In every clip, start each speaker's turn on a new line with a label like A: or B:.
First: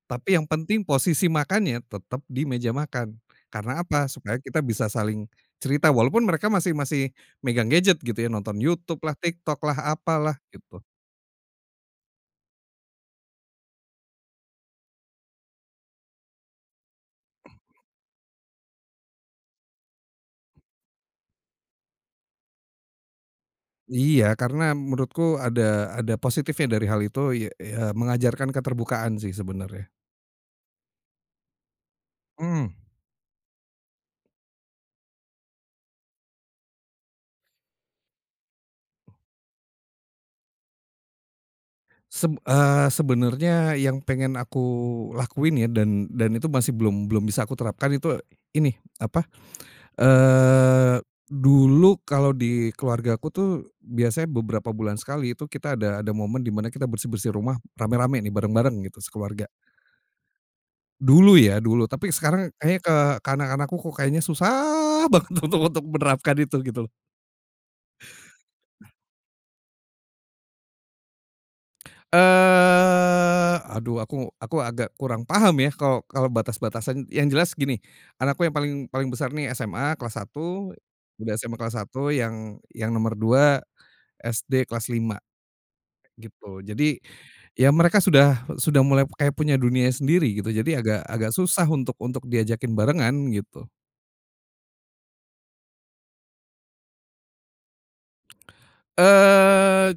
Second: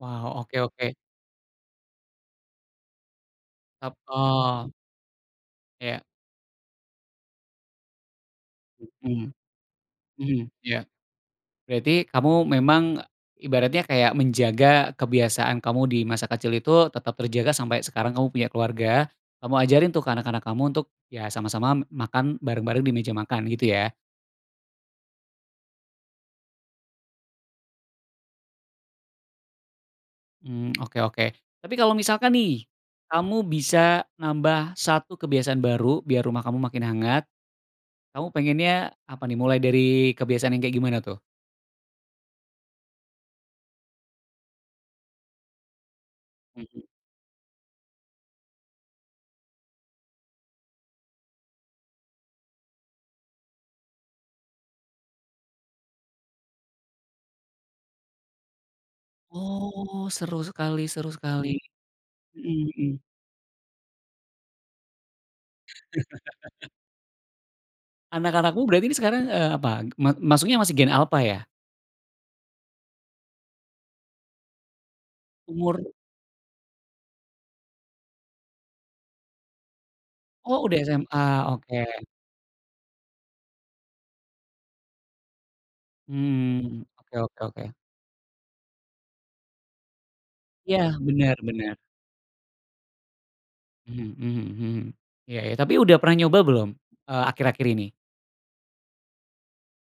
A: Waw
B: Tapi yang
A: oke
B: penting
A: oke.
B: posisi makannya tetap di meja makan, karena
A: Ep
B: apa? Supaya kita
A: oh.
B: bisa saling, cerita
A: Iya.
B: walaupun mereka masih masih megang gadget gitu ya, nonton YouTube lah,
A: Mhm,
B: TikTok lah, apalah
A: mhm,
B: gitu.
A: iya. Berarti kamu memang, ibaratnya kayak menjaga kebiasaan kamu di masa kecil itu tetap terjaga sampai sekarang kamu punya keluarga. Kamu ajarin tuh ke anak-anak kamu untuk, iya sama-sama makan bareng-bareng di meja makan gitu ya?
B: Iya karena menurutku ada ada positifnya dari hal itu iy eee, ya mengajarkan keterbukaan sih sebenarnya.
A: Mmm, oke oke. Tapi kalau misalkan nih,
B: Mmm.
A: kamu bisa nambah 1 kebiasaan baru biar rumah kamu makin hangat, kamu pengennya apa nih, mulai dari kebiasaan yang kayak gimana tuh?
B: Seb eee, sebenarnya yang pengen aku lakuin ya dan dan itu masih
A: Mhm.
B: belum belum bisa aku terapkan itu ini, apa eee, dulu kalau di keluargaku tuh biasanya beberapa bulan sekali itu kita ada ada momen dimana kita bersih-bersih rumah rame-rame nih bareng-bareng gitu sekeluarga.
A: Oh seru sekali seru
B: Dulu
A: sekali,
B: ya dulu tapi sekarang
A: mhm
B: kayaknya
A: mhm.
B: ke ke anak-anak ku kok kayaknya susah banget untuk untuk menerapkan itu, gitu.
A: Anak-anakmu berarti nih sekarang, eee, apa? Ma masuknya masih gen Alpha ya?
B: Eee, aduh aku aku agak kurang paham ya
A: Umur
B: kalau kalau batas-batasan yang jelas gini, anakku yang paling paling besar nih SMA kelas
A: Oh
B: 1,
A: udah SMA
B: udah SMA kelas
A: oke.
B: 1 yang yang nomor 2, SD kelas 5, gitu
A: Mmm,
B: jadi,
A: oke oke
B: ya
A: oke.
B: mereka sudah sudah mulai kayak punya dunianya sendiri gitu
A: Iya
B: jadi agak agak
A: bener
B: susah
A: bener.
B: untuk untuk diajakin barengan gitu.
A: Mhm mhm mhm, iya iya tapi udah pernah nyoba belum, eee, akhir-akhir ini?
B: Eee,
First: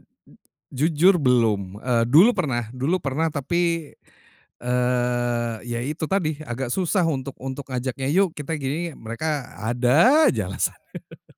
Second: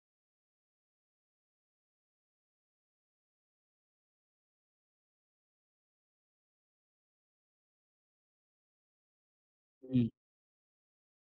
B: jujur belum, eee, dulu pernah dulu pernah tapi, eee, iya itu tadi agak susah untuk untuk ngajaknya yuk kita gini, mereka
A: Mhm.
B: ada aja alasan.